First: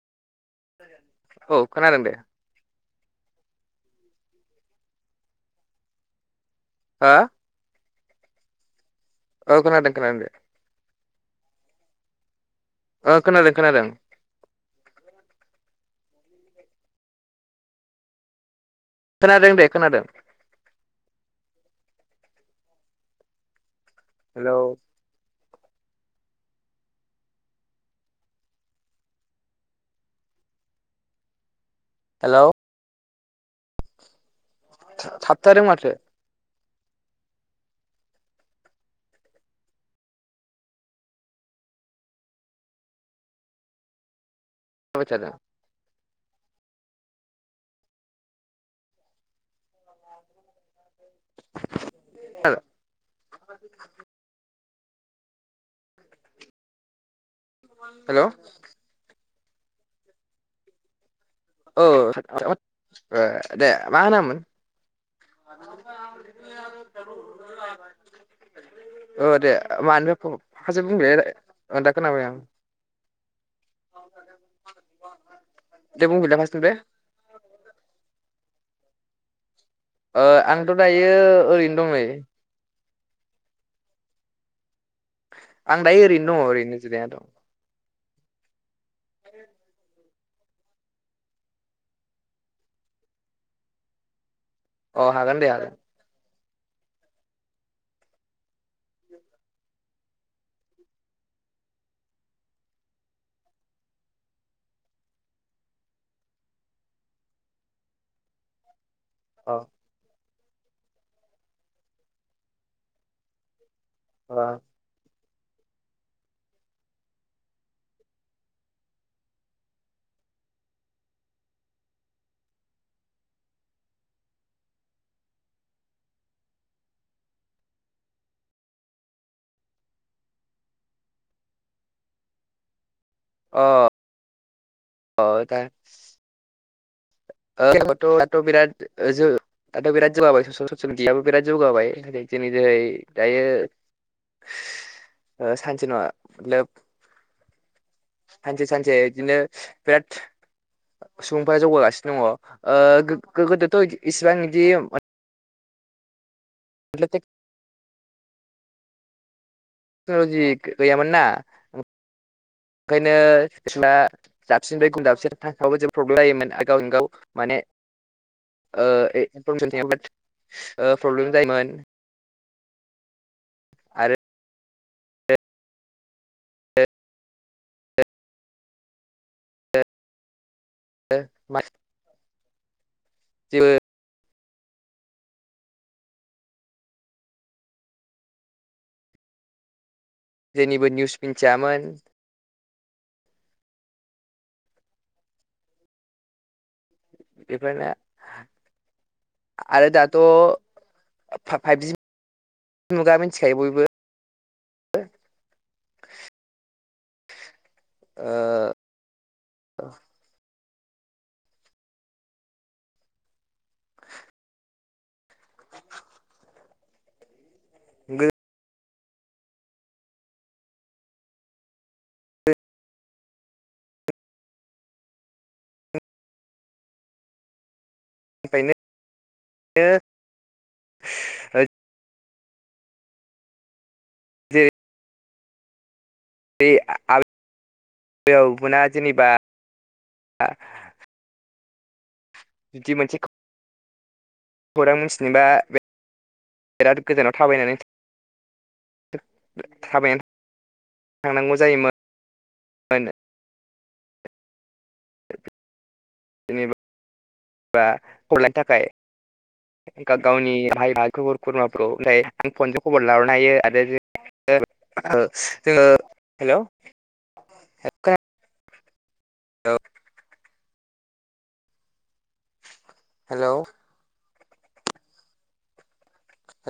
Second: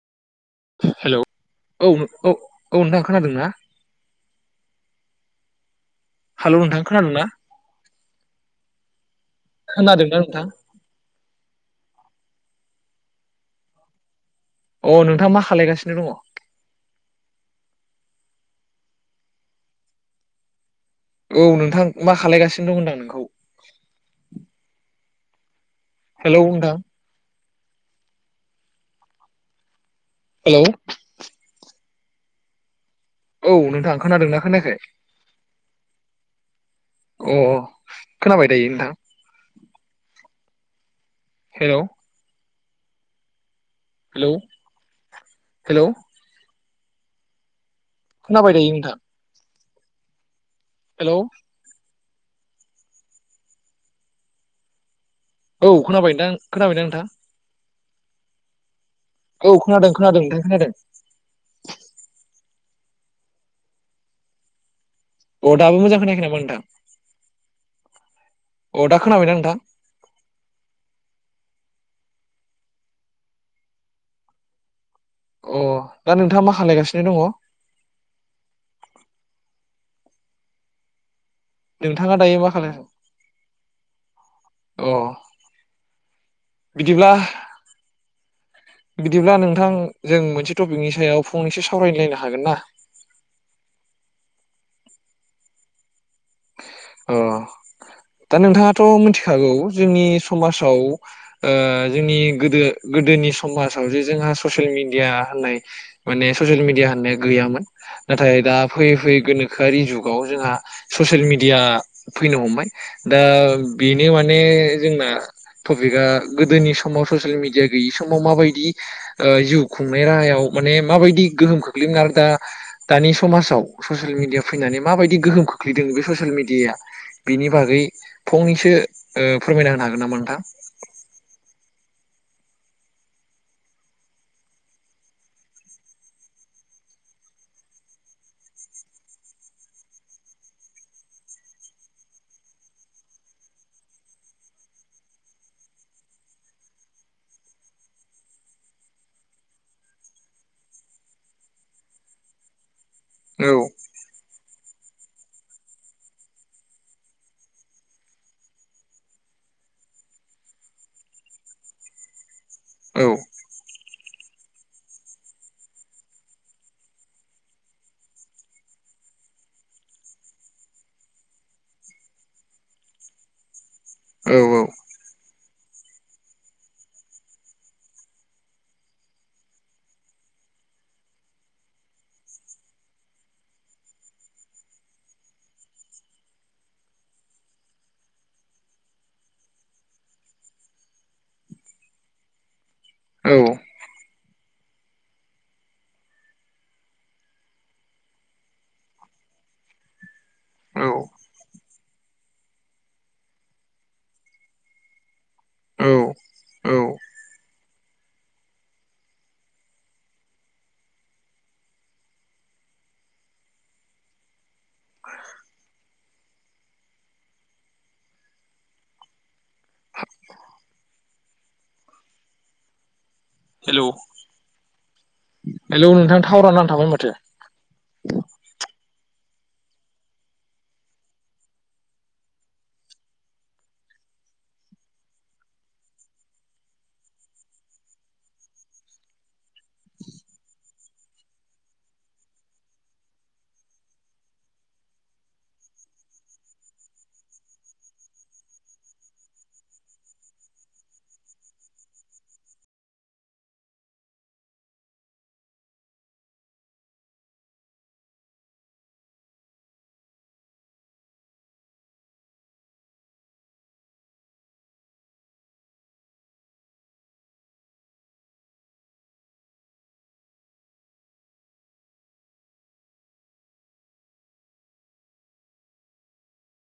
Hello औ खोनादों नों दे औ औ नोंथां खोनादों ना? हेलौ नोंथां हा खोनादोंना? औ खोनादों खोनादो। नोंथां ओ खोनादो खोनादों। अ नोंथां मा खालायगासिनो दङ? खोनादों दे खोनादों। औ नोंथां मा खालायगासिनो दं होनदां नोंखौ? हेलौ, हेलौ, नोथां हेलौ, हेलौ, औ नोंथां खोनादोंना खोना थाबथादों माथो अ अ खोनाबाय दायो नोथां हेलौ, हेलौ, [unintelligible] औ खोनाबाय दायो नोंथां हेलौ, [unintelligible] औ खोनाबायदां खोनाबायना नोंथां हेलौ, औ खोनादों खोनादों नोंथां खोनादों औ दे मा होनोमोन अ दाबो मोजां खोनायाखै नामा नोंथां अ दा [unintelligible] औ खोनाबायना दे नोंथां मानो बे माखासो बुंल खोनाबाय आं अ दे दा बुंफिनलाय नोंथाङा मा फार्स्टनिफ्राय खालायगासिनो दंङ ओ आंथ' दायो ओरैनो दं नै नोंथाङा दायो मा खालाम आं दायो ओरैनो दंङ ओरैनो बिदिब्ला जिरायना दं बिदिब्ला नोंथां जों मोनसे टपिकनि सायाव फंनैसो सावरायलायनो हागोन ना अ हागोन दे आरो अ दा नोंथाङाथ' मिथिखागौ जोंनि समाजाव ओ जोंनि गोदो गोदोनि समाजाव जे जोंहा ससियेल मिडिया होननाय माने ससियेल मिडिया होननाय गैयामोन नाथाय दा फैयै फैयै अ गोनोखोआरि जुगाव जोंहा ससियेल मि दिया फैनो हमबाय दा बेनो माने अ जोंना टपिकआ गोदोनि समाव ससियेल मिडिया गैयि समाव माबायदि ओ जिउ खुंनाय राहा याव माने माबायदि गोहोम खोख्लैमोन आरो दा दानि समाजाव ससिल मिडिया फैनानै माबायदि गो होम खोख्लैदों बे फोर मिडियााया बिनि बागै फंनैसो ओ फोरमायना होनो हागोन नामा नोंथां [inaudible] अ औ दा ओ दाथ' थ' बिराद दाथ' बिराद जौगाबाय ससियेल मिडियाबो बिराद जौगाबाय जोंनि जेरै दायो ओ सानसे नङा [unintelligible] सानसे सानसे बिदिनो बिराद सुबुंफोरा जौगागासि नो दंङ ओ औ गो-गोदोथ' इसिबां बिदि [unintelligible] टेक्न'लजि गैयामोन ना औ ओंखायनो सिस्ला दाबसिनफ्राय गुबुन दाबसे थांखाब जेबो प्रब्लेम जायोमोन गावजों गाव माने ओ [unintelligible] प्रब्लेम जायोमोन आरो औ औ [unintelligible] जेनिबो निउस मिन्थियामोन औ बेफोरनो आरो दाथ' औ फा--फाइभजि मुगा मिथिखायो बयबो औ औ ओ गो गोदोनिफ्रायनो हेल' हलौ नोंथां थावराव नांथाबोन माथो ओखायनो जे बे आरो ना जेनेबा बिदि मोनसे खौरां मिथिनोबा बिराद गोजानाव थाबायनानै थाबायानो थांनांगौ जायोमोननो [unintelligible] [inaudible] जेनबा हरलायनो थाखाय गावनि भाइ बाह खबर खुरमाखौ ओमफ्राय आं फनजों खबर लाहरो हायो आरो जों [unintelligible] [inaudible] हेल' [unintelligible] [inaudible] औ हेल'